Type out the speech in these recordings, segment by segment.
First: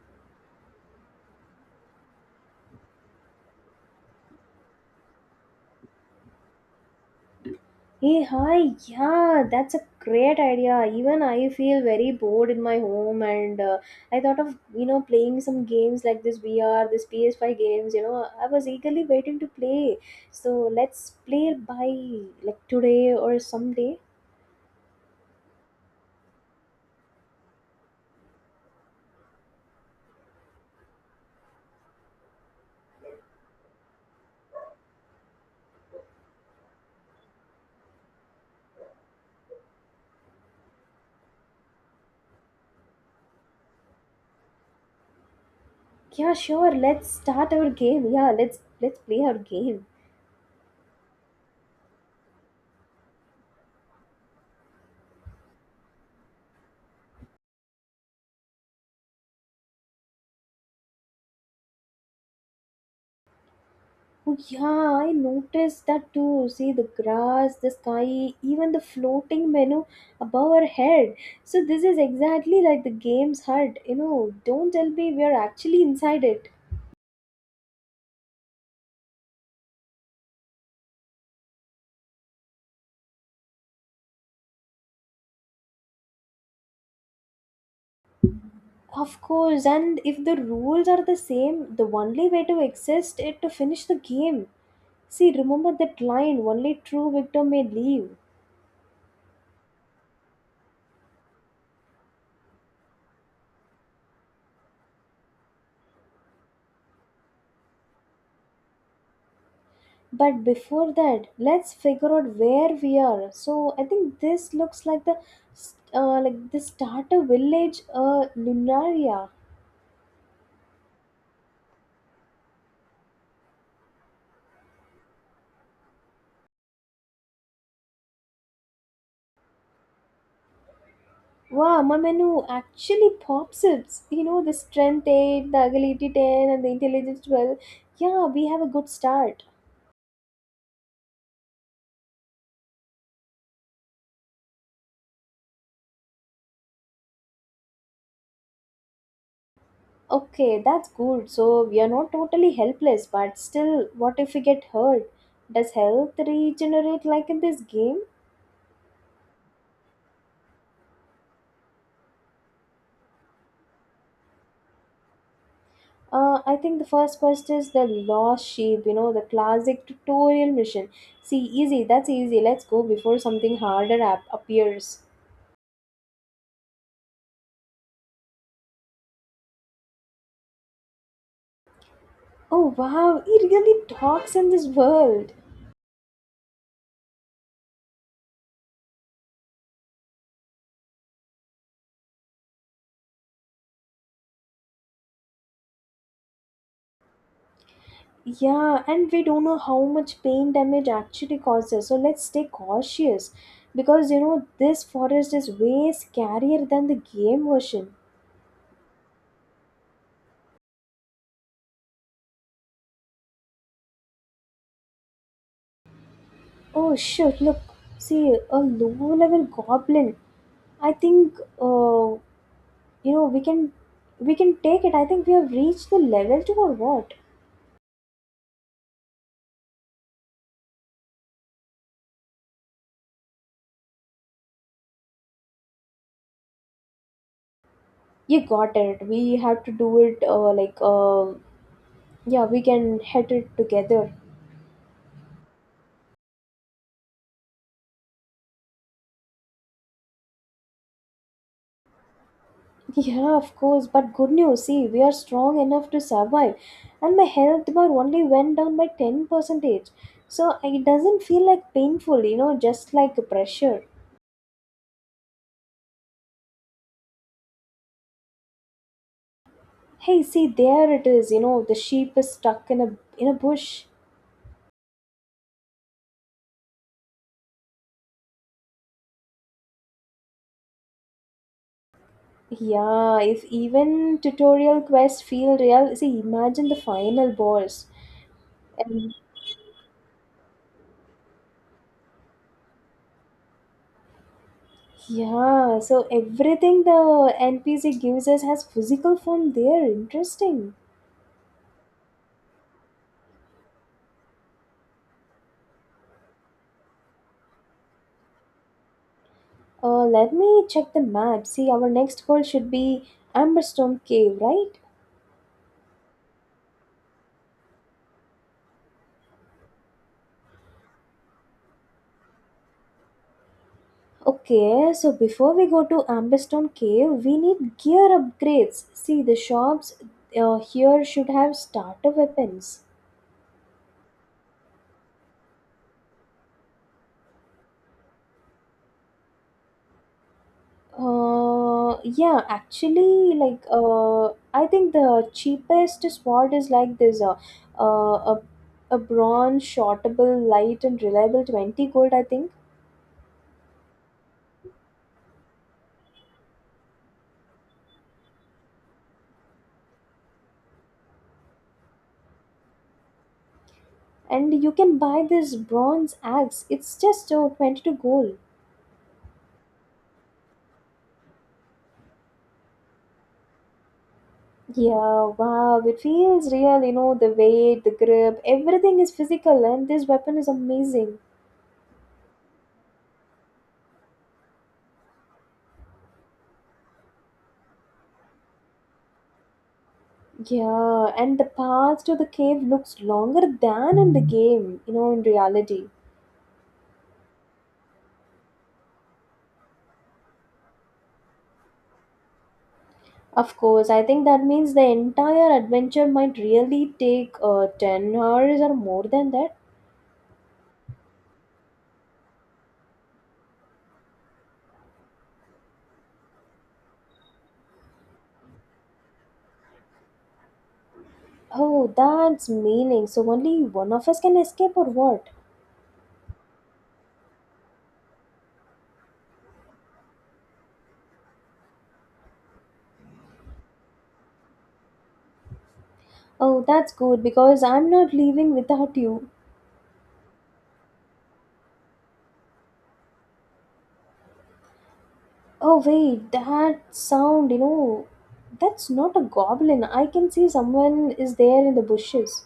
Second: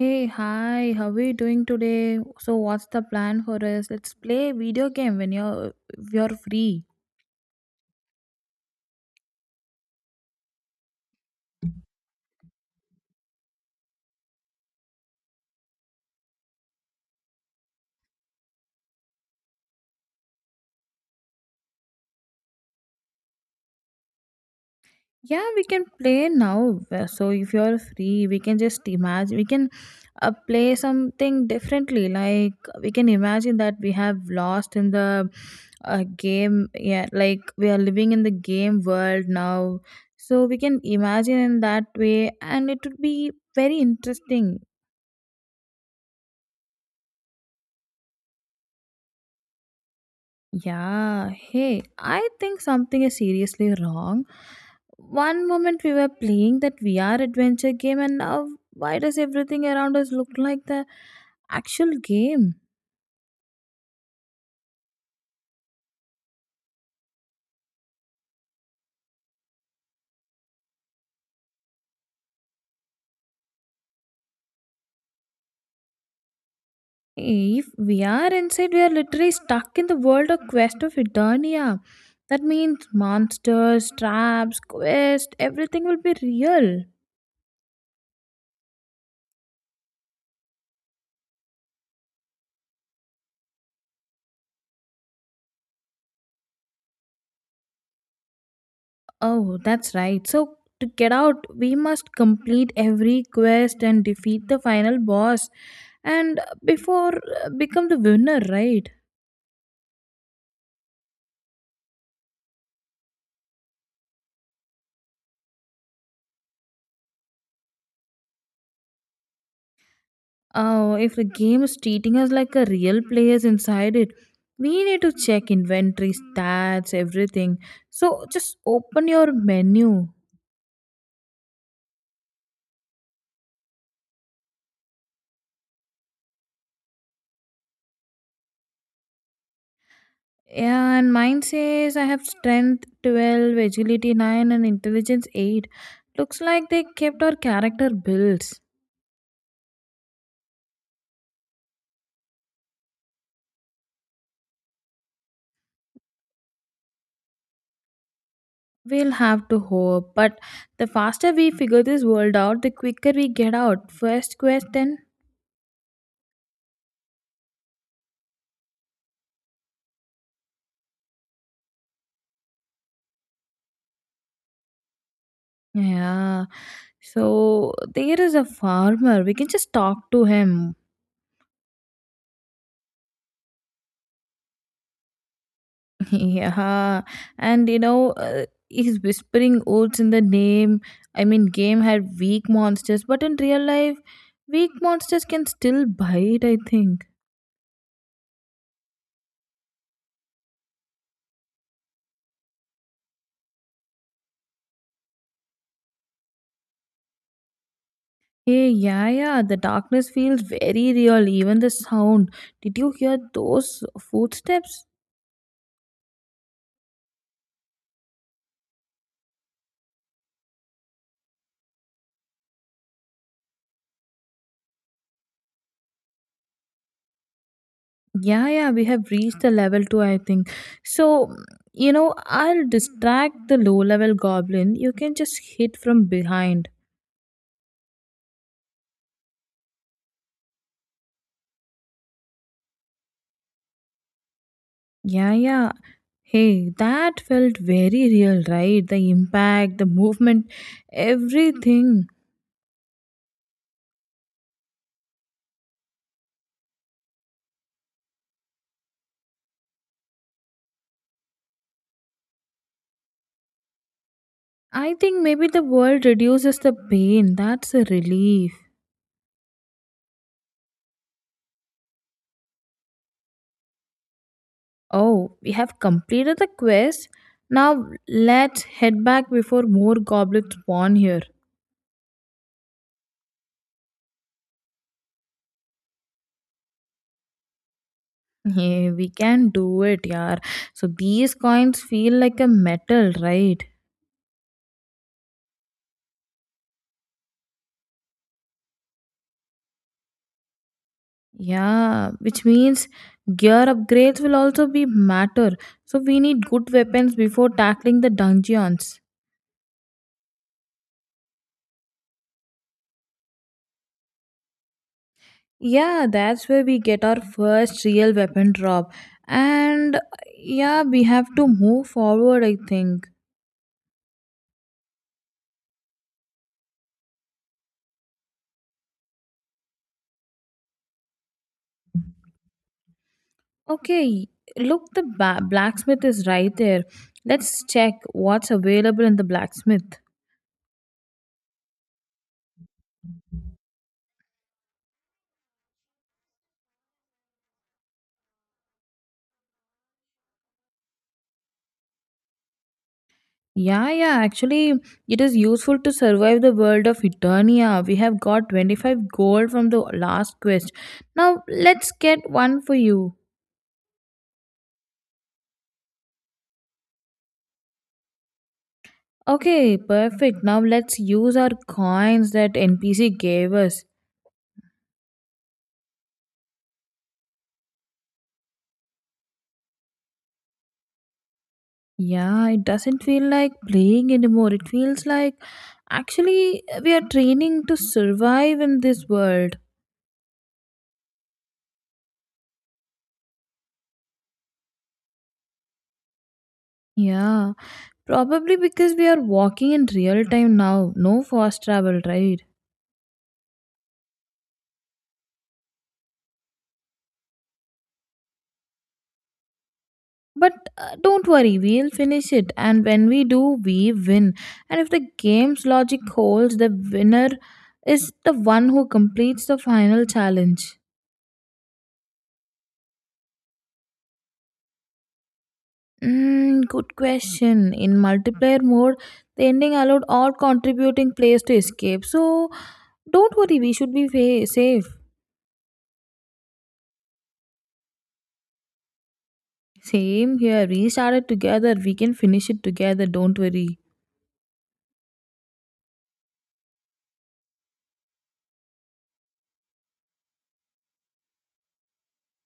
Hey, hi, how are you doing today? So, what's the plan for us? Let's play video game when you're if you're free. Hey, hi, yeah, that's a great idea. Even I feel very bored in my home, and I thought of playing some games like this VR, this PS5 games. You know, I was eagerly waiting to play. So let's play by like today or someday. Yeah, we can play now. So, if you're free, we can just imagine we can play something differently. Like we can imagine that we have lost in the game. Yeah, like we are living in the game world now. So we can imagine in that way, and it would be very interesting. Yeah, sure. Let's start our game. Yeah, let's play our game. Yeah, hey, I think something is seriously wrong. One moment we were playing that VR adventure game, and now why does everything around us look like the actual game? Oh yeah, I noticed that too. See the grass, the sky, even the floating menu above our head. So this is exactly like the game's hut. You know, don't tell me we are actually inside it. If we are inside, we are literally stuck in the world of Quest of Eternia. That means monsters, traps, quest, everything will be real. Of course, and if the rules are the same, the only way to exist is to finish the game. See, remember that line, only true victor may leave. Oh, that's right. So, to get out, we must complete every quest and defeat the final boss and before become the winner, right? But before that, let's figure out where we are. So I think this looks like the starter village, Lunaria. Oh, if the game is treating us like a real players inside it, we need to check inventory, stats, everything. So, just open your menu. Wow, my menu actually pops up. You know, the strength 8, the agility 10, and the intelligence 12. Yeah, we have a good start. Yeah, and mine says I have strength 12, agility 9, and intelligence 8. Looks like they kept our character builds. Okay, that's good. So we are not totally helpless, but still, what if we get hurt? Does health regenerate like in this game? We'll have to hope, but the faster we figure this world out, the quicker we get out. First question. I think the first quest is the lost sheep, you know, the classic tutorial mission. See, easy, that's easy. Let's go before something harder appears. Yeah. So there is a farmer. We can just talk to him. Oh wow, he really talks in this world. yeah. And you know, he's whispering oaths in the name. I mean, game had weak monsters, but in real life, weak monsters can still bite, I think. Yeah, and we don't know how much pain damage actually causes, so let's stay cautious because you know this forest is way scarier than the game version. Hey, yeah, yeah, the darkness feels very real, even the sound. Did you hear those footsteps? Oh shit, look, see a low level goblin. I think uh, you know we can take it. I think we have reached the level to or what? Yeah, yeah, we have reached the level 2, I think. So, you know, I'll distract the low level goblin. You can just hit from behind. You got it. We have to do it, yeah, we can head it together. Yeah, yeah. Hey, that felt very real, right? The impact, the movement, everything. Yeah, of course, but good news, see, we are strong enough to survive, and my health bar only went down by 10 percentage, so it doesn't feel like painful, you know, just like pressure. I think maybe the world reduces the pain. That's a relief. Hey, see, there it is, you know, the sheep is stuck in a bush. Oh, we have completed the quest. Now let's head back before more goblins spawn here. Yeah, if even tutorial quests feel real, see, imagine the final boss. Yeah, we And can do it, yeah. So these coins feel like a metal, right? yeah, so everything the NPC gives us has physical form there. Interesting. Yeah, which means gear upgrades will also be matter. So we need good weapons before tackling the dungeons. Let me check the map. See, our next goal should be Amberstone Cave, right? Yeah, that's where we get our first real weapon drop. And yeah, we have to move forward, I think. Okay, so before we go to Amberstone Cave, we need gear upgrades. See, the shops here should have starter weapons. Okay, look, blacksmith is right there. Let's check what's available in the blacksmith. Uh, yeah, actually, like, uh, I think the cheapest sword is like this, uh, a a bronze shortable, light and reliable 20 gold, I think, Yeah, yeah, actually, it is useful to survive the world of Eternia. We have got 25 gold from the last quest. Now, let's get one for you. and you can buy this bronze axe. It's just 22 gold. Okay, perfect. Now, let's use our coins that NPC gave us. Yeah, wow, it feels real. You know, the weight, the grip, everything is physical, and this weapon is amazing. Yeah, it doesn't feel like playing anymore. It feels like actually we are training to survive in this world. Yeah, and the path to the cave looks longer than in the game. You know, in reality. Yeah, probably because we are walking in real time now. No fast travel, right? Of course, I think that means the entire adventure might really take 10 hours or more than that. But don't worry, we'll finish it. And when we do, we win. And if the game's logic holds, the winner is the one who completes the final challenge. Oh, that's meaning. So only one of us can escape or what? Mm, good question. In multiplayer mode, the ending allowed all contributing players to escape. So don't worry, we should be safe. Oh, that's good because I'm not leaving without you. Same here. We started together. We can finish it together. Don't worry. Oh, wait, that sound, you know, that's not a goblin. I can see someone is there in the bushes.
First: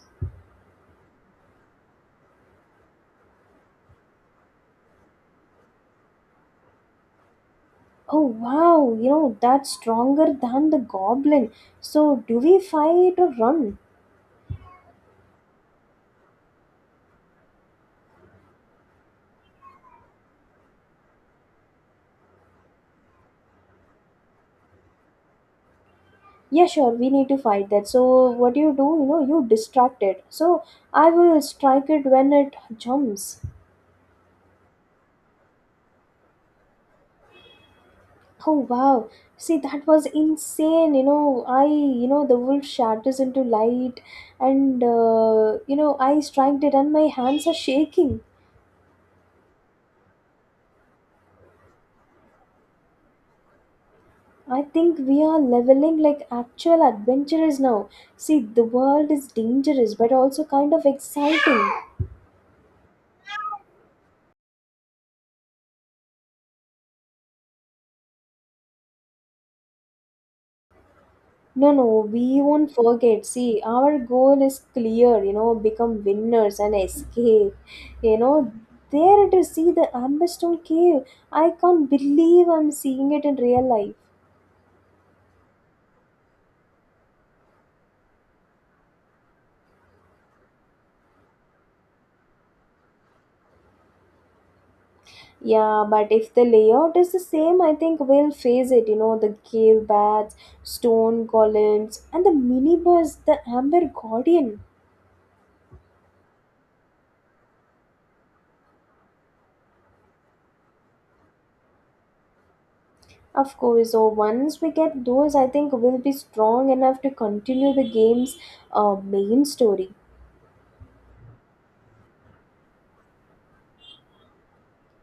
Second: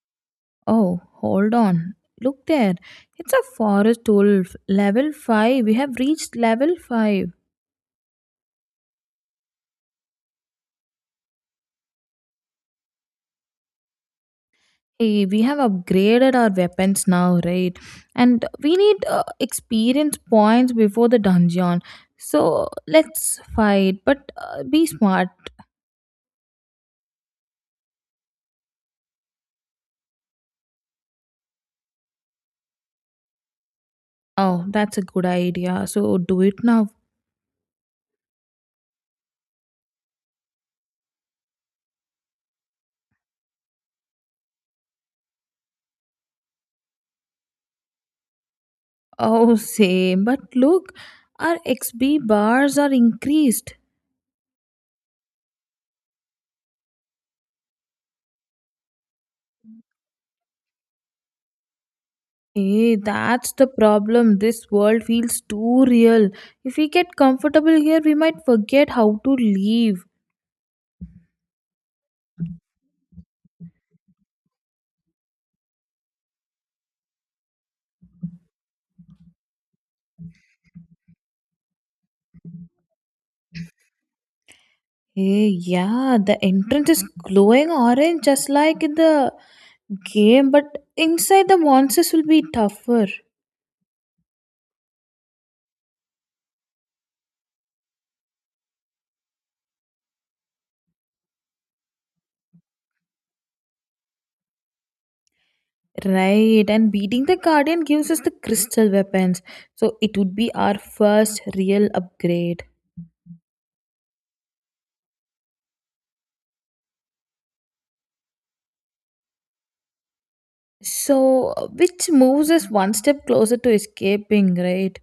Oh, hold on. Look there. It's a forest wolf. Level 5. We have reached level 5. Oh, wow, you know, that's stronger than the goblin. So do we fight or run? Hey, we have upgraded our weapons now, right? And we need experience points before the dungeon. So let's fight, but be smart. Yeah, sure, we need to fight that. So what do you do? You know, you distract it, so I will strike it when it jumps. Oh, that's a good idea. So do it now. Oh wow, see, that was insane. You know, the wolf shatters into light, and you know, I striked it and my hands are shaking. Oh, same. But look, our X B bars are increased. I think we are leveling like actual adventurers now. See, the world is dangerous but also kind of exciting. Hey, that's the problem. This world feels too real. If we get comfortable here, we might forget how to leave. No, no, we won't forget. See, our goal is clear, you know, become winners and escape. You know, there it is. See the Amberstone Cave. I can't believe I'm seeing it in real life. Hey, yeah, the entrance is glowing orange just like in the game, but inside the monsters will be tougher. Yeah, but if the layout is the same, I think we'll face it. You know, the cave baths, stone columns, and the minibus, the Amber Guardian. Right, and beating the guardian gives us the crystal weapons, so it would be our first real upgrade. Of course, so once we get those, I think we'll be strong enough to continue the game's main story. So, which moves us one step closer to escaping, right?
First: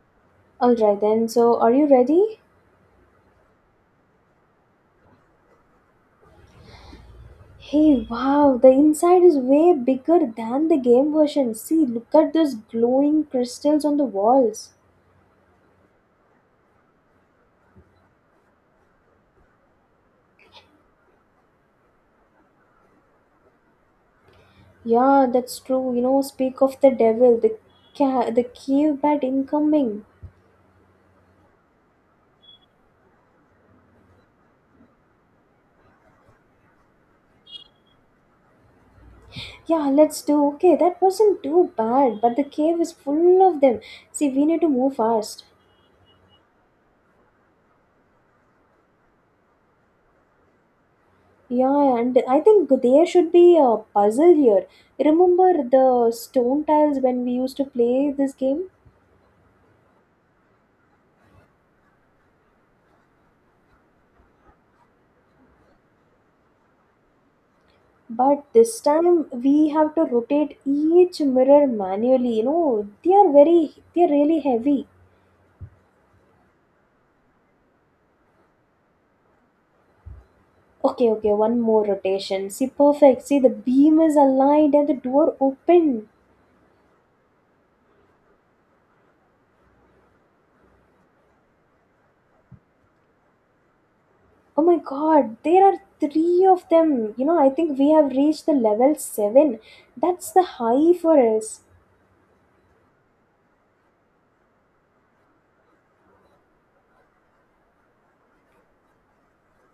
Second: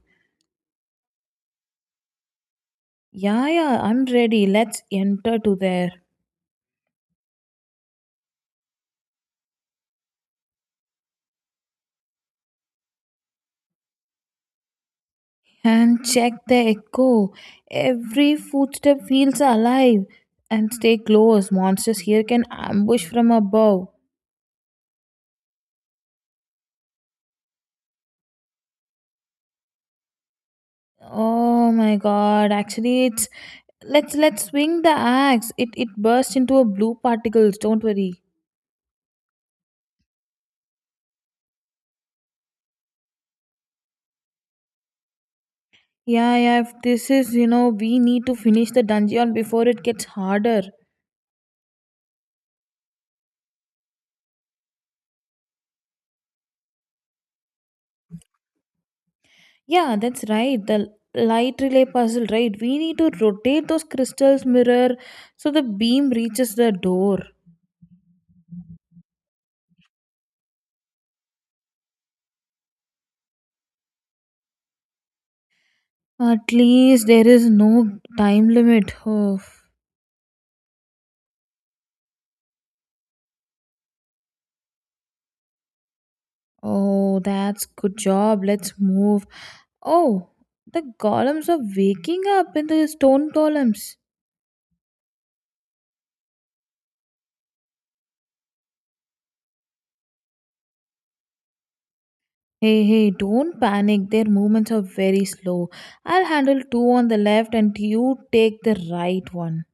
All right then. So, are you ready? Yeah, yeah, I'm ready. Let's enter to there Hey, wow, the inside is way bigger than the game version. See, look at those glowing crystals on the walls. and check the echo. Every footstep feels alive. And stay close. Monsters here can ambush from above. Yeah, that's true. You know, speak of the devil, the the cave bat incoming. Oh my god, actually it's let's swing the axe. It bursts into a blue particles, don't worry. Yeah, let's do. Okay, that wasn't too bad, but the cave is full of them. See, we need to move fast. Yeah, yeah, if this is you know, we need to finish the dungeon before it gets harder. Yeah, and I think there should be a puzzle here. Remember the stone tiles when we used to play this game? Yeah, that's right. The light relay puzzle, right? We need to rotate those crystals mirror so the beam reaches the door. But this time we have to rotate each mirror manually. You know, they are very, they are really heavy. At least there is no time limit. Oh, Okay, okay, one more rotation. See, perfect. See, the beam is aligned and the door open. oh that's good job. Let's move. Oh, the golems are waking up in the stone columns. Oh my god, there are three of them. You know, I think we have reached the level 7. That's the high for us. Hey, hey, don't panic. Their movements are very slow. I'll handle two on the left and you take the right one.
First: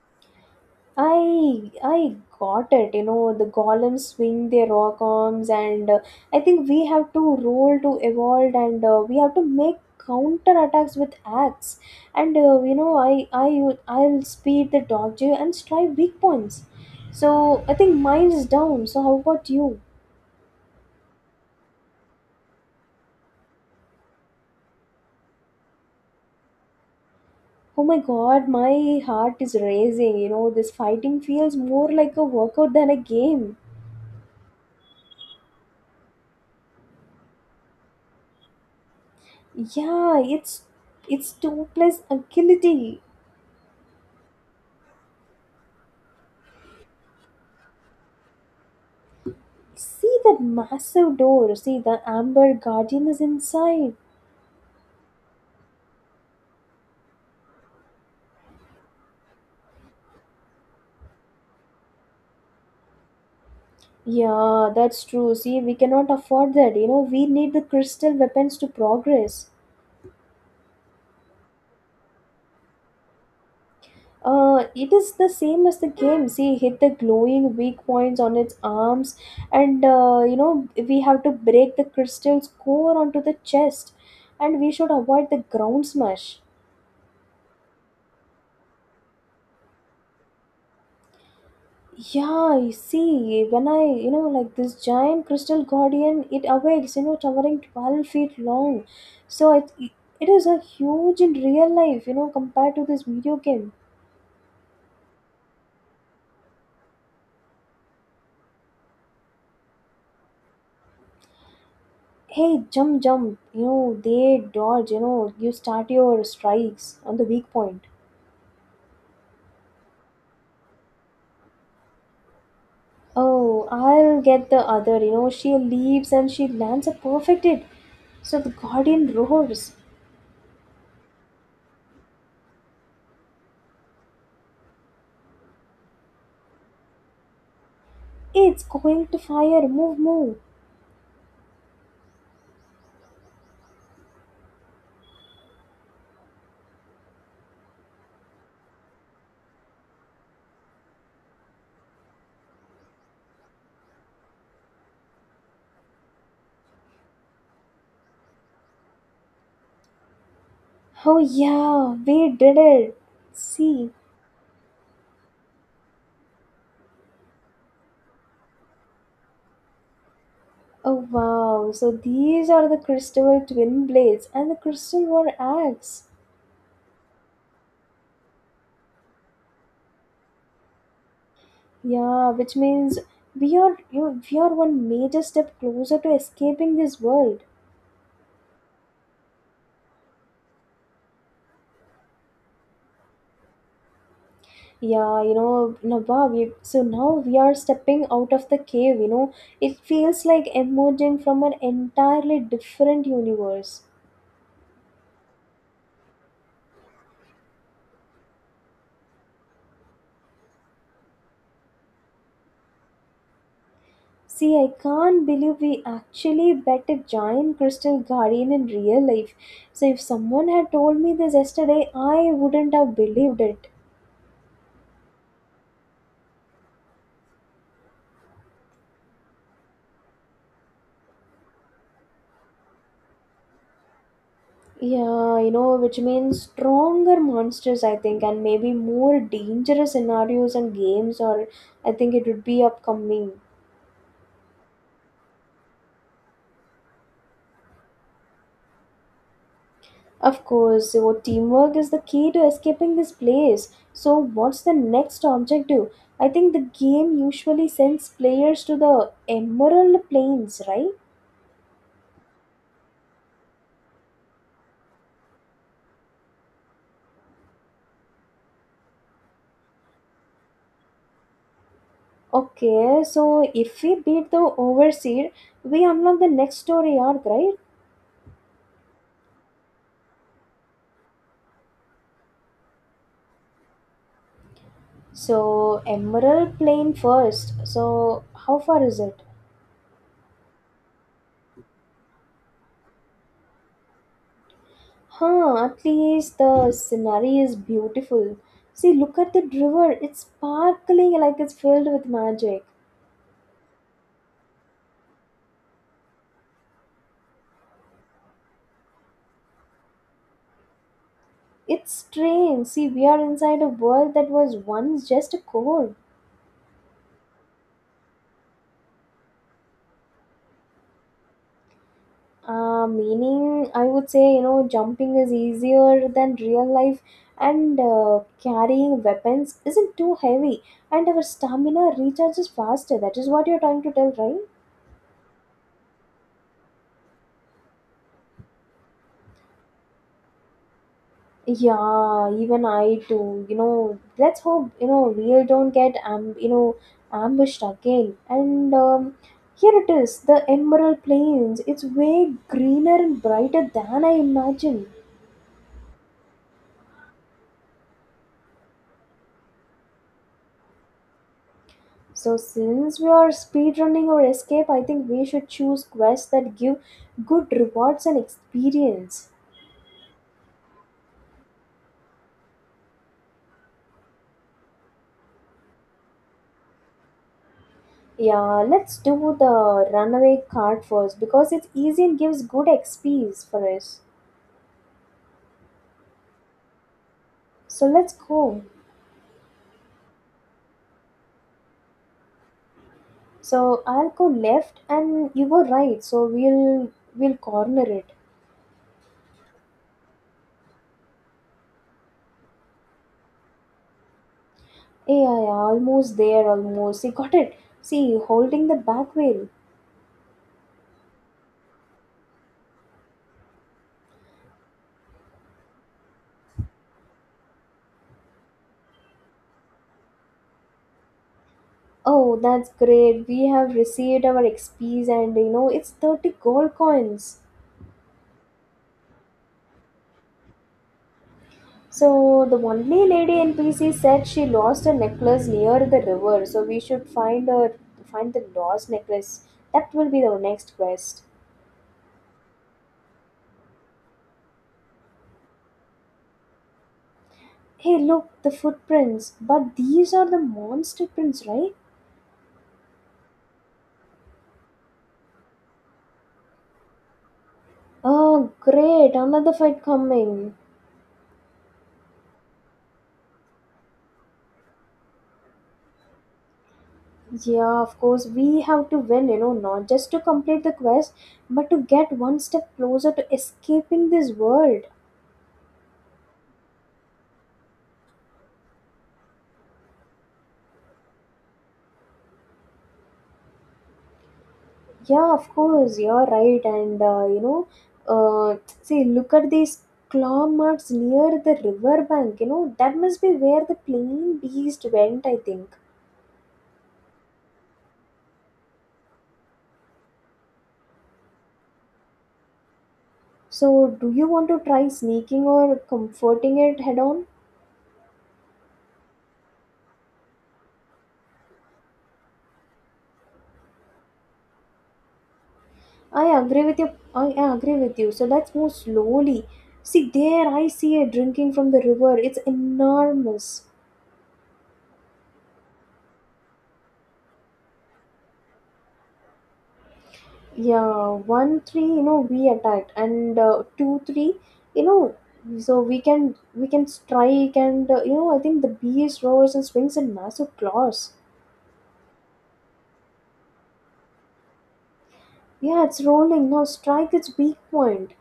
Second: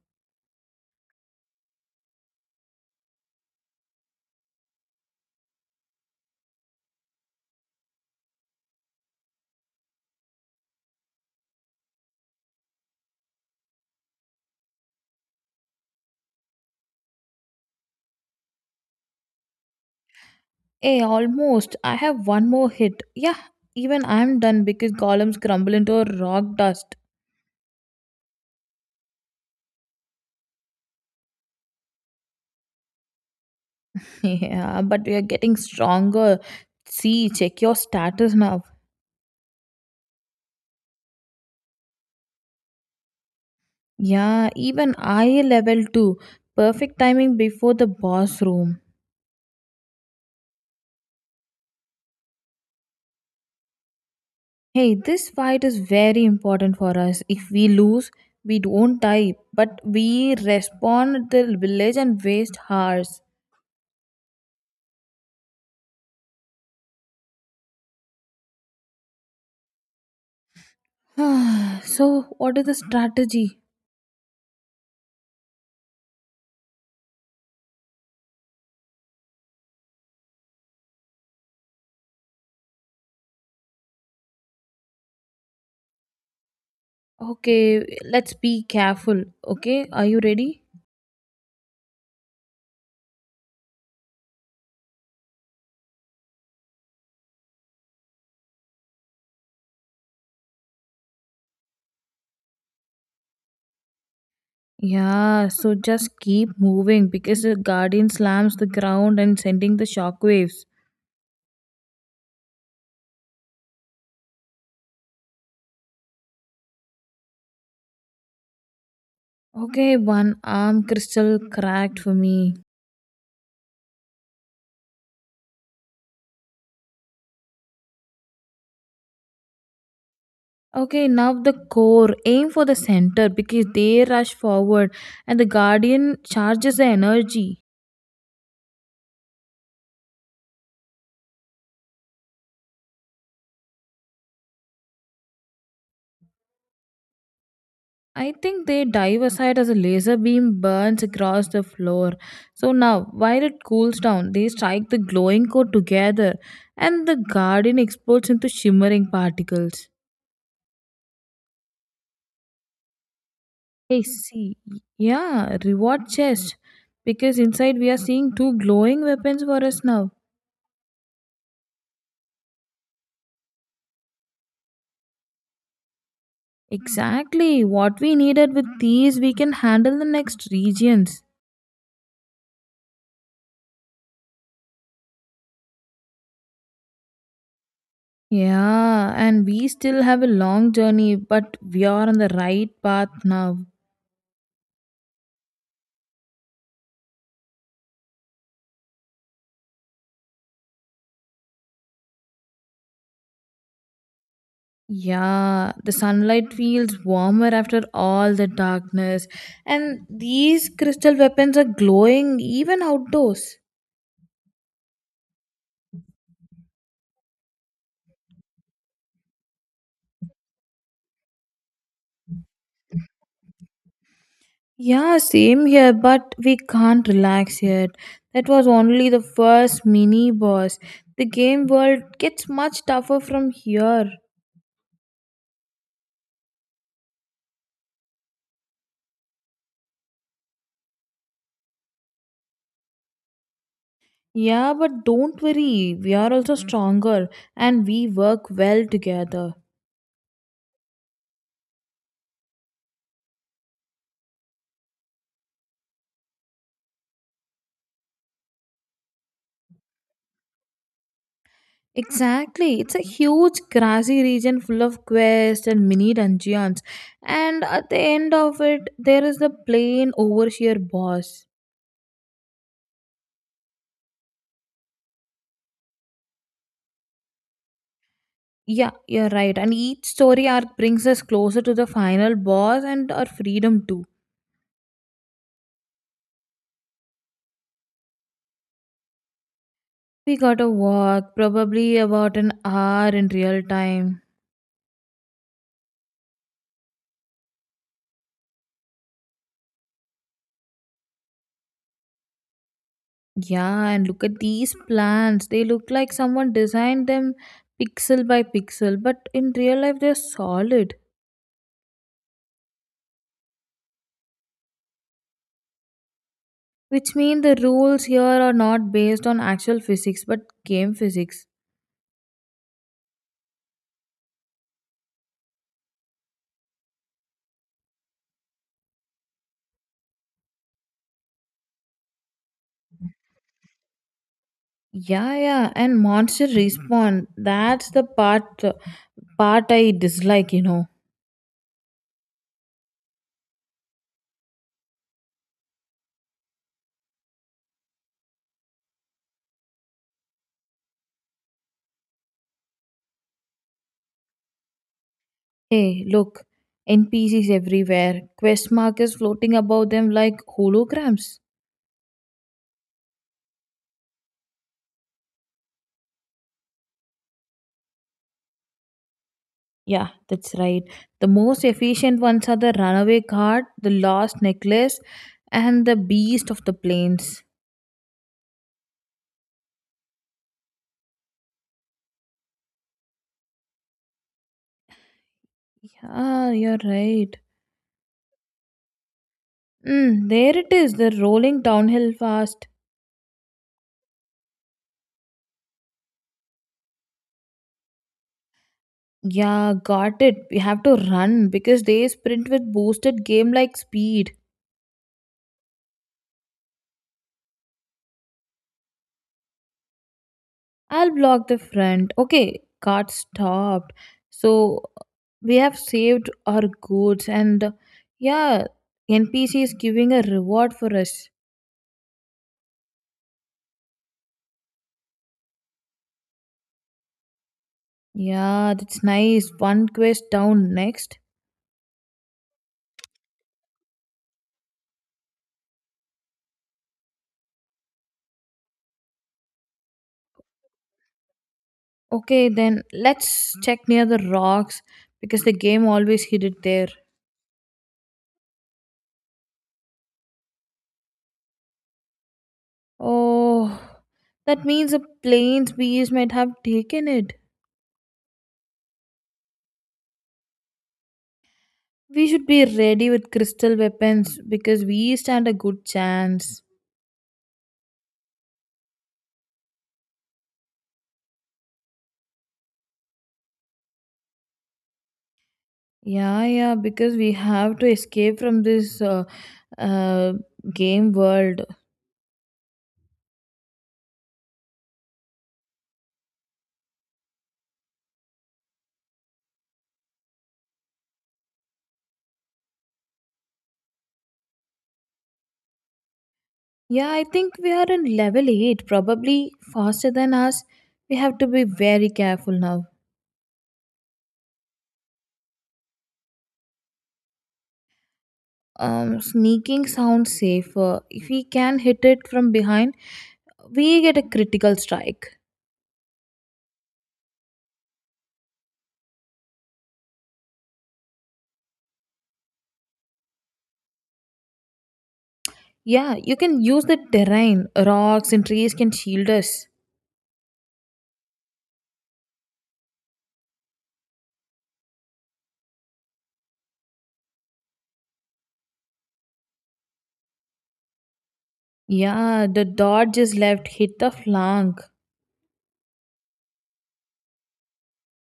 I got it. You know, the golems swing their rock arms, and I think we have to roll to evolve, and we have to make counter attacks with axe. And you know, I'll speed the dodge and strike weak points. So I think mine is down. So how about you? Hey, almost. I have one more hit. Yeah, even I'm done because columns crumble into rock dust. Oh my God, my heart is racing. You know, this fighting feels more like a workout than a game. Yeah, but we are getting stronger. See, check your status now. Yeah, it's two plus agility. Yeah, even I level 2. Perfect timing before the boss room. See that massive door. See, the amber guardian is inside. Hey, this fight is very important for us. If we lose, we don't die, but we respawn the village and waste hours. Yeah, that's true. See, we cannot afford that. You know, we need the crystal weapons to progress. so, what is the strategy? It is the same as the game. See, hit the glowing weak points on its arms, and you know, we have to break the crystal's core onto the chest, and we should avoid the ground smash. Okay, let's be careful. Okay, are you ready? Yeah, you see, when I, you know, like this giant crystal guardian, it awakes, you know, towering 12 feet long. So it is a huge in real life, you know, compared to this video game. Yeah, so just keep moving because the guardian slams the ground and sending the shockwaves. Hey, jump, jump, you know, they dodge, you know, you start your strikes on the weak point. Okay, one arm crystal cracked for me. Oh, I'll get the other, you know, she leaves and she lands a perfect hit. So the guardian roars. Okay, now the core. Aim for the center because they rush forward and the guardian charges the energy. It's going to fire, move, move. I think they dive aside as a laser beam burns across the floor. So now, while it cools down, they strike the glowing core together and the guardian explodes into shimmering particles. Oh yeah, we did it. See, I see. Yeah, reward chest. Because inside we are seeing two glowing weapons for us now. oh wow. So these are the crystal twin blades and the crystal war axe. Exactly. What we needed with these, we can handle the next regions. Yeah, which means we are, you know, we are one major step closer to escaping this world. Yeah, and we still have a long journey, but we are on the right path now. Yeah, you know, Nava, we so now we are stepping out of the cave, you know. It feels like emerging from an entirely different universe. Yeah, the sunlight feels warmer after all the darkness, and these crystal weapons are glowing even outdoors. See, I can't believe we actually bet a giant crystal guardian in real life. So, if someone had told me this yesterday, I wouldn't have believed it. Yeah, same here, but we can't relax yet. That was only the first mini boss. The game world gets much tougher from here. Yeah, you know, which means stronger monsters, I think, and maybe more dangerous scenarios and games, or I think it would be upcoming. Yeah, but don't worry, we are also stronger and we work well together. Of course, so teamwork is the key to escaping this place. So, what's the next objective? I think the game usually sends players to the Emerald Plains, right? Exactly. It's a huge grassy region full of quests and mini dungeons. And at the end of it, there is the plain overseer boss. Okay, so if we beat the overseer, we unlock the next story arc, right? Yeah, you're right. And each story arc brings us closer to the final boss and our freedom too. So Emerald Plain first. So how far is it? We got a walk, probably about an hour in real time. Huh, at least the scenery is beautiful. See, look at the river. It's sparkling like it's filled with magic. Yeah, and look at these plants. They look like someone designed them pixel by pixel, but in real life, they're solid. It's strange. See, we are inside a world that was once just a core. Which mean the rules here are not based on actual physics but game physics. Meaning, I would say, you know, jumping is easier than real life, and carrying weapons isn't too heavy, and our stamina recharges faster. That is what you're trying to tell, right? Yeah, yeah, and monster respawn. That's the part I dislike, you know. Yeah, even I do. You know, let's hope, you know, we don't get you know ambushed again, and here it is, the emerald plains. It's way greener and brighter than I imagined. Hey, look, N P C's everywhere. Quest markers floating above them like holograms. So since we are speedrunning our escape, I think we should choose quests that give good rewards and experience. Yeah, that's right. The most efficient ones are the runaway card, the lost necklace, and the beast of the plains. Yeah, let's do the runaway card first because it's easy and gives good XPs for us. Yeah, you're right. So let's go. Mm, there it is, the rolling downhill fast. So I'll go left and you go right. So we'll corner it. Yeah, got it. We have to run because they sprint with boosted game like speed. Yeah, yeah, yeah, almost there, almost. You got it. See, holding the back wheel. I'll block the front. Okay, got stopped. So we have saved our goods and yeah, NPC is giving a reward for us. Oh, that's great. We have received our XPs and you know it's 30 gold coins. Yeah, that's nice. One quest down next. So the only lady NPC said she lost a necklace near the river, so we should find her find the lost necklace. That will be our next quest. Okay, then let's check near the rocks because the game always hid it there. Hey look, the footprints. But these are the monster prints, right? Oh, that means the plains beast might have taken it. Oh great, another fight coming. We should be ready with crystal weapons because we stand a good chance. Yeah, of course, we have to win, you know, not just to complete the quest, but to get one step closer to escaping this world. Yeah, yeah, because we have to escape from this uh, game world. Yeah, of course, you're right. See, look at these claw marks near the river bank. You know, that must be where the plain beast went, I think. Yeah, I think we are in level 8, probably faster than us. We have to be very careful now. So, do you want to try sneaking or comforting it head on? Sneaking sounds safer. If we can hit it from behind, we get a critical strike. I agree with you. I agree with you. So let's move slowly. See there, I see it drinking from the river. It's enormous. Yeah, you can use the terrain. Rocks and trees can shield us. Yeah, one three. You know we attacked, and two three. You know, so we can strike, and I think the beast roars and swings in massive claws. Yeah, the dot just left hit the flank. Yeah, it's rolling. Now strike its weak point.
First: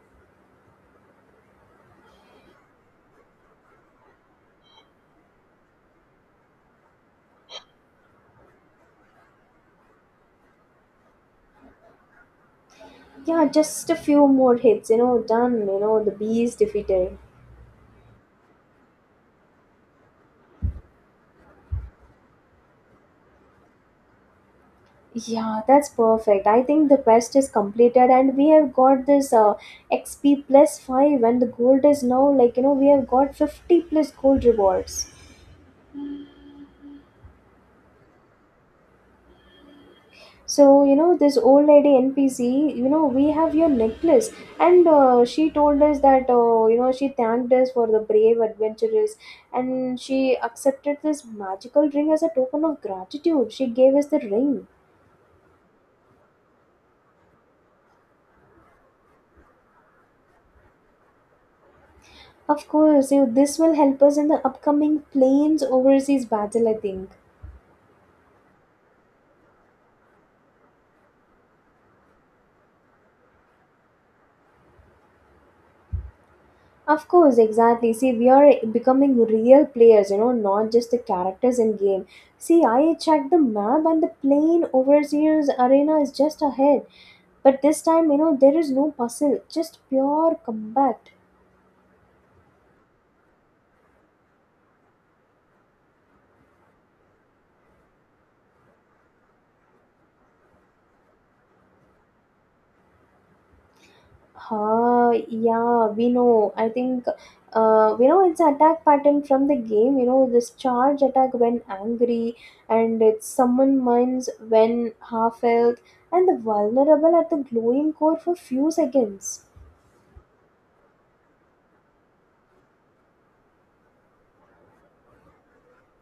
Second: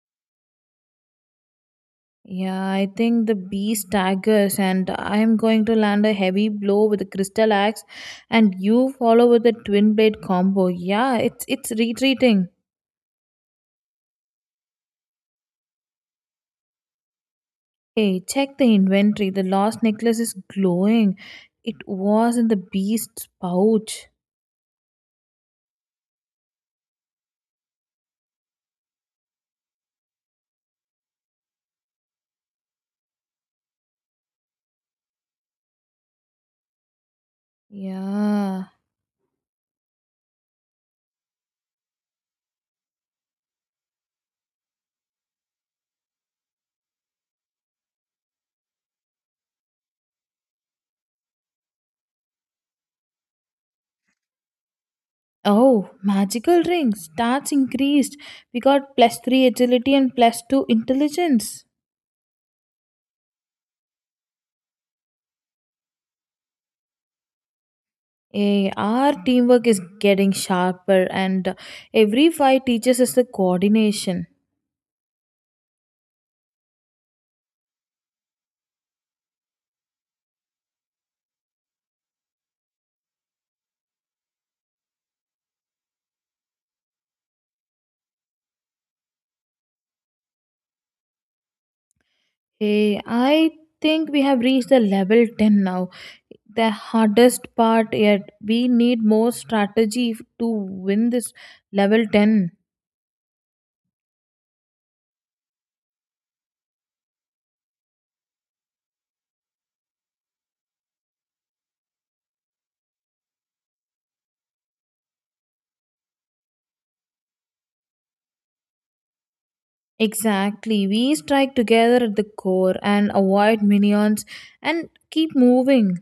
Yeah, I think the bee staggers, and I am going to land a heavy blow with the crystal axe, and you follow with the twin blade combo. Yeah, it's retreating. Yeah, just a few more hits. You know, done. You know the bee is defeated. Hey, check the inventory. The lost necklace is glowing. It was in the beast's pouch. Yeah, that's perfect. I think the quest is completed, and we have got this XP plus 5, and the gold is now like we have got 50 plus gold rewards. Yeah. So, this old lady NPC, we have your necklace, and she told us that she thanked us for the brave adventurers, and she accepted this magical ring as a token of gratitude. She gave us the ring. Oh, magical ring. Stats increased. We got plus three agility and plus two intelligence. Of course, you, this will help us in the upcoming planes overseas battle, I think. Eh, our teamwork is getting sharper, and every fight teaches us the coordination. Of course, exactly. See, we are becoming real players, not just the characters in game. See, I checked the map and the plane overseer's arena is just ahead. But this time, there is no puzzle, just pure combat. Eh, I think we have reached the level 10 now. The hardest part yet. We need more to win this level 10. Ah, yeah, we know. We know it's attack pattern from the game. You know, this charge attack when angry, and it's summon mines when half health, and the vulnerable at the glowing core for few seconds. Exactly. We strike together at the core and avoid minions and keep moving.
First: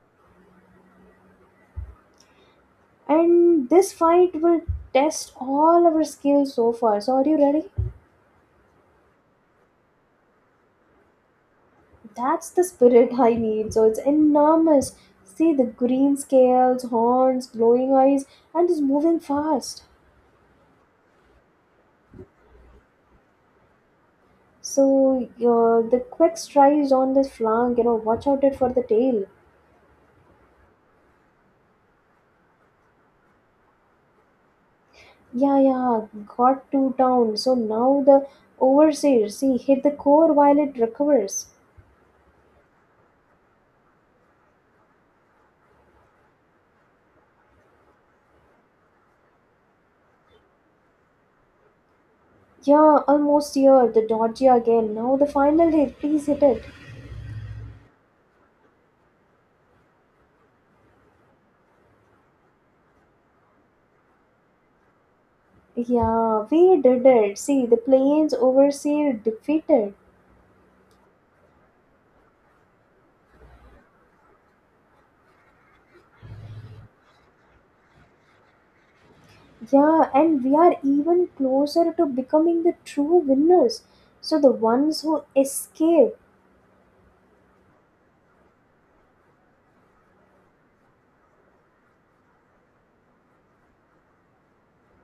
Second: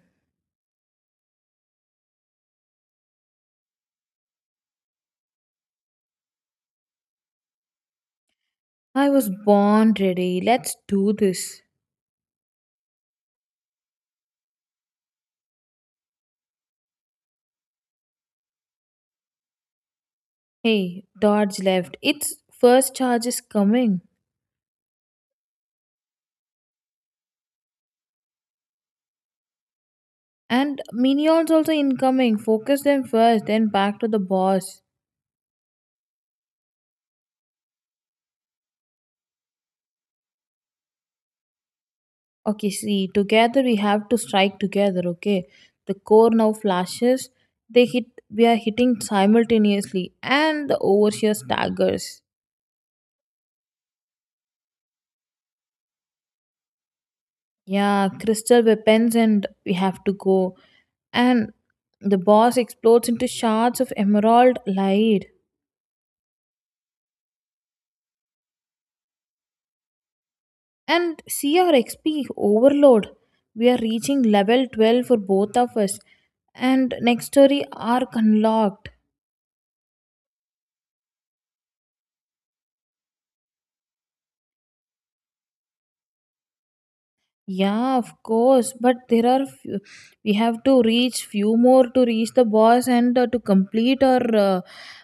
And this fight will test all our skills so far. So are you ready? I was born ready. Let's do this. That's the spirit. I need. So it's enormous. See the green scales, horns, glowing eyes, and it's moving fast. Hey, dodge left. Its first charge is coming. So the quick strides on the flank. Watch out it for the tail. And minions also incoming. Focus them first, then back to the boss. Yeah. Got two down. So now the overseer, see, hit the core while it recovers. Okay, see, together we have to strike together, okay? The core now flashes. They hit we are hitting simultaneously and the overseer staggers. Yeah, almost here. The dodgy again. Now the final hit, please hit it. Yeah, crystal weapons and we have to go. And the boss explodes into shards of emerald light. Yeah, we did it. See, the plains overseer defeated. And CRXP overload. We are reaching level 12 for both of us. And next story arc unlocked. Yeah, and we are even closer to becoming the true winners. So the ones who escape. Yeah, of course. But there are few, we have to reach few more to reach the boss and to complete our, uh,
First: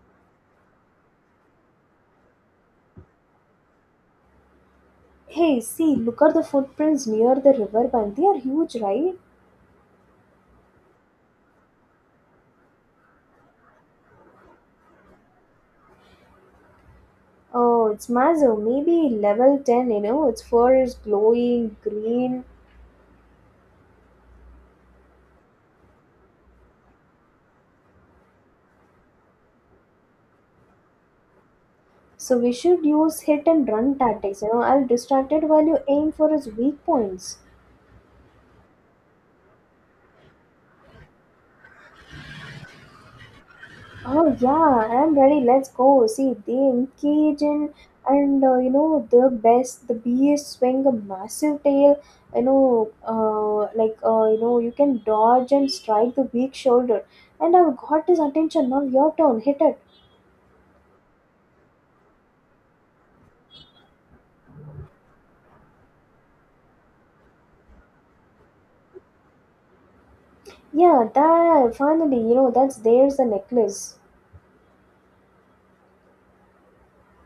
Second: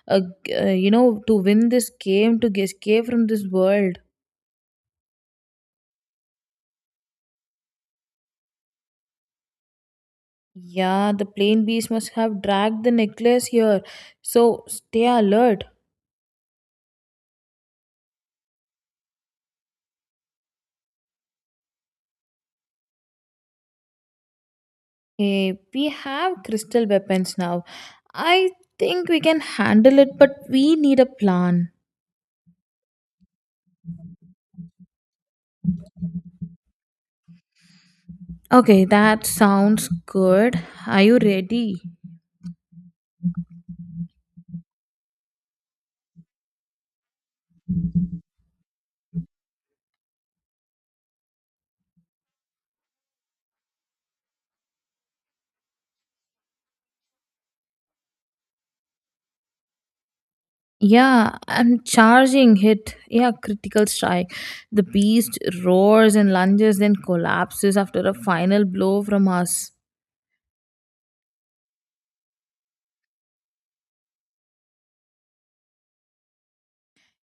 uh, g- uh, you know, to win this game to escape from this world. Hey, see, look at the footprints near the riverbank. They are huge, right? Yeah, the plain beast must have dragged the necklace here. So stay alert. Oh, it's Mazo. Maybe level 10, Its fur is glowing green. Hey, we have crystal weapons now. I think we can handle it, but we need a plan. So we should use hit and run tactics, I'll distract it while you aim for its weak points. Okay, that sounds good. Are you ready? Oh yeah, I'm ready. Let's go. See, they engage in, and you know the best. The bees swing a massive tail. You can dodge and strike the weak shoulder. And I've got his attention. Now your turn. Hit it. Yeah, I'm charging hit. Yeah, critical strike. The beast roars and lunges, then collapses after a final blow from us. Yeah, that finally, you know, that's there's the necklace.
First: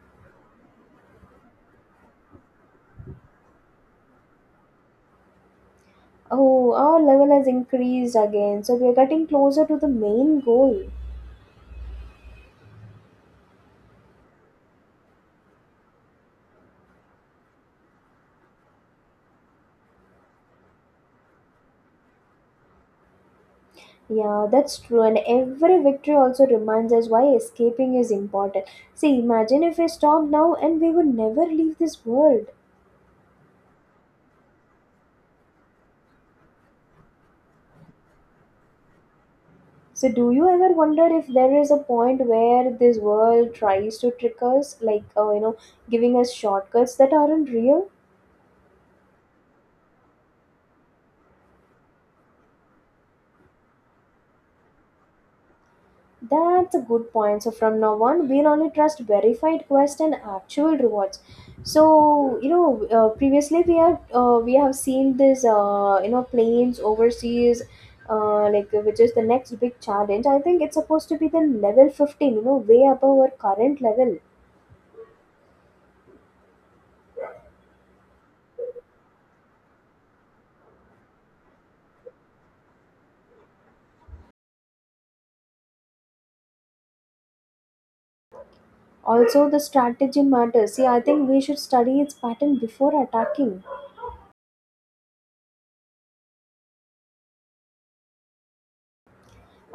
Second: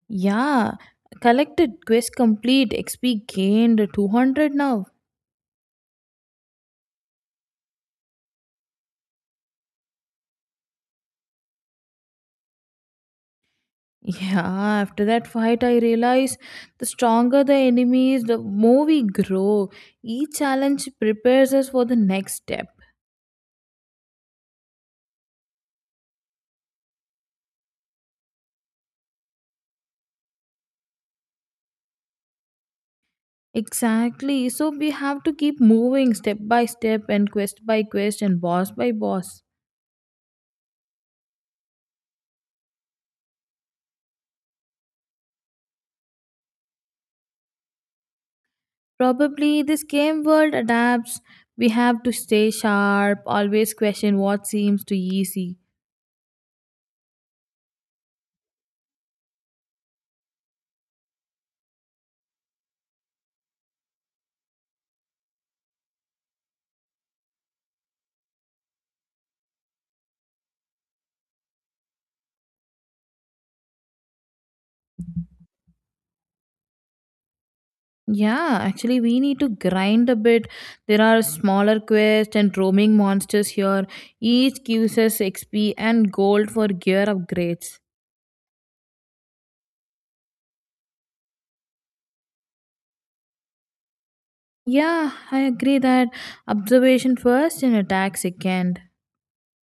Yeah, collected quest complete. XP gained 200 now. Oh, our level has increased again, so we're getting closer to the main goal. Yeah, after that fight, I realized the stronger the enemy is, the more we grow. Each challenge prepares us for the next step. Yeah, that's true. And every victory also reminds us why escaping is important. See, imagine if we stop now and we would never leave this world. Exactly. So we have to keep moving step by step and quest by quest and boss by boss. So, do you ever wonder if there is a point where this world tries to trick us, like, giving us shortcuts that aren't real? Probably this game world adapts. We have to stay sharp, always question what seems too easy. That's a good point. So from now on, we'll only trust verified quest and actual rewards. Previously, we have seen this planes overseas, like which is the next big challenge. I think it's supposed to be the level 15. You know, way above our current level. Yeah, actually, we need to grind a bit. There are smaller quests and roaming monsters here. Each gives us XP and gold for gear upgrades. Also, the strategy matters. See, I think we should study its pattern before attacking, Yeah, I agree that observation first and attack second.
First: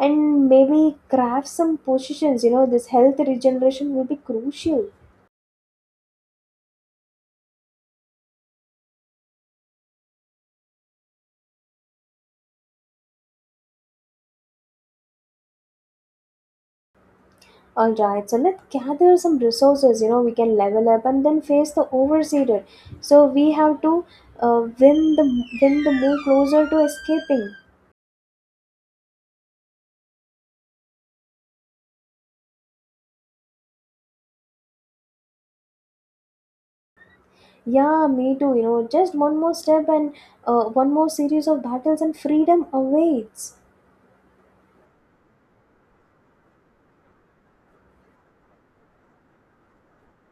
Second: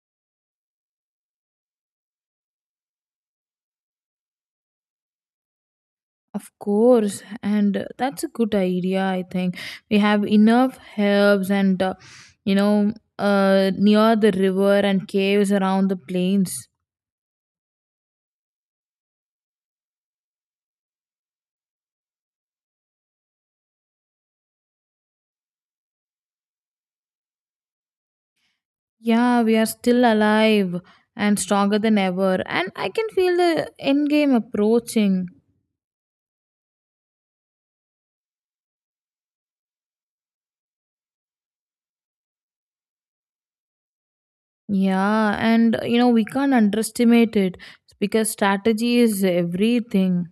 and maybe craft some positions. You know, this health regeneration will be crucial. Of course, and that's a good idea, I think. We have enough herbs and, you know, near the river and caves around the plains. All right, so let's gather some resources. You know, we can level up and then face the overseated. So we have to uh, win the win the move closer to escaping. Yeah, we are still alive and stronger than ever. And I can feel the end game approaching. Yeah, me too. Just one more step and one more series of battles and freedom awaits. Yeah, and you know, we can't underestimate it because strategy is everything.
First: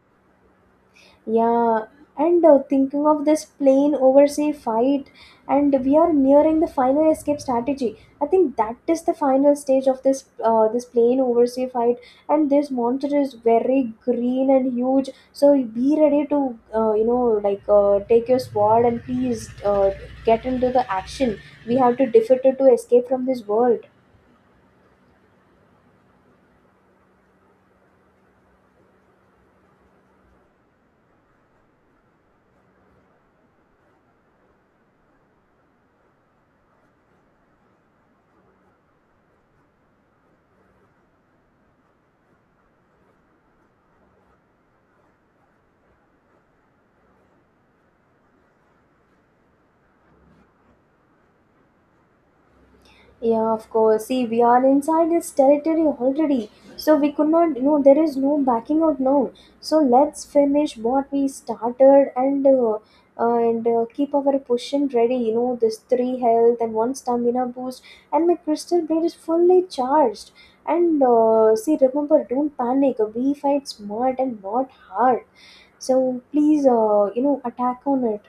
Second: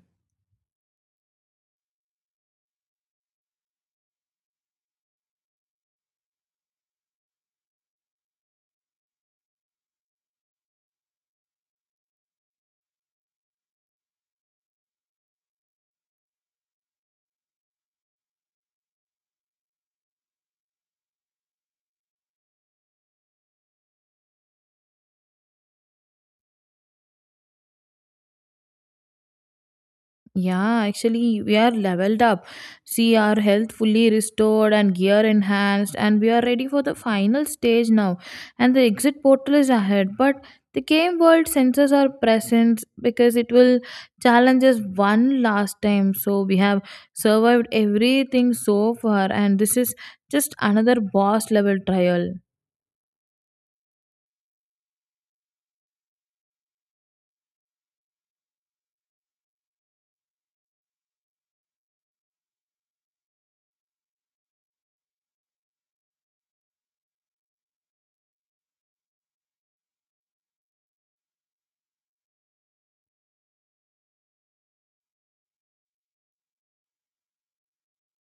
Yeah, and thinking of this plane oversea fight, and we are nearing the final escape strategy. I think that is the final stage of this this plane oversea fight, and this monster is very green and huge. So be ready to take your sword and please get into the action. We have to defeat it to escape from this world. Yeah, actually, we are leveled up. See, our health fully restored and gear enhanced, and we are ready for the final stage now. And the exit portal is ahead, but the game world senses our presence because it will challenge us one last time. So, we have survived everything so far, and this is just another boss level trial. Yeah, of course. See, we are inside this territory already. So we could not, there is no backing out now. So let's finish what we started and keep our potion ready. You know, this three health and one stamina boost, and my crystal blade is fully charged. And see, remember, don't panic. We fight smart and not hard. So please, attack on it.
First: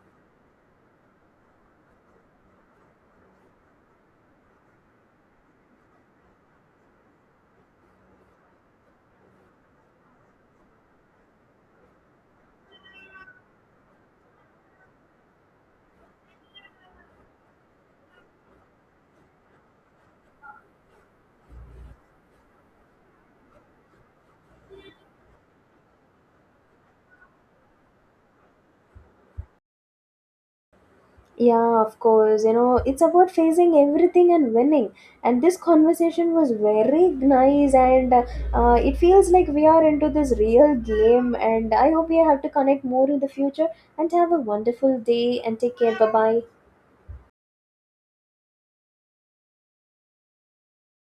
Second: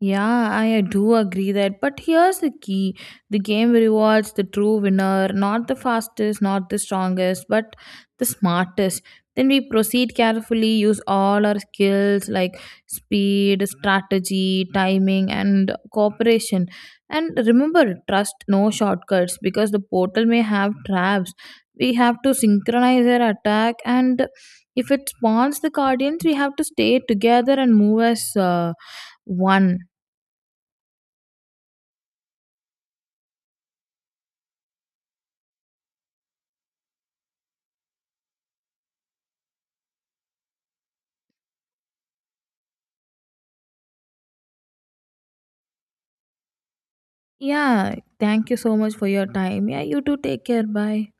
Yeah, I do agree that. But here's the key the game rewards the true winner, not the fastest, not the strongest, but the smartest. Then we proceed carefully, use all our skills like speed, strategy, timing, and cooperation. And remember, trust no shortcuts because the portal may have traps. We have to synchronize our attack, and if it spawns the guardians, we have to stay together and move as one. Yeah, of course. You know, it's about facing everything and winning. And this conversation was very nice, and it feels like we are into this real game. And I hope we have to connect more in the future. And have a wonderful day and take care. Bye bye. Yeah, thank you so much for your time. Yeah, you too. Take care. Bye.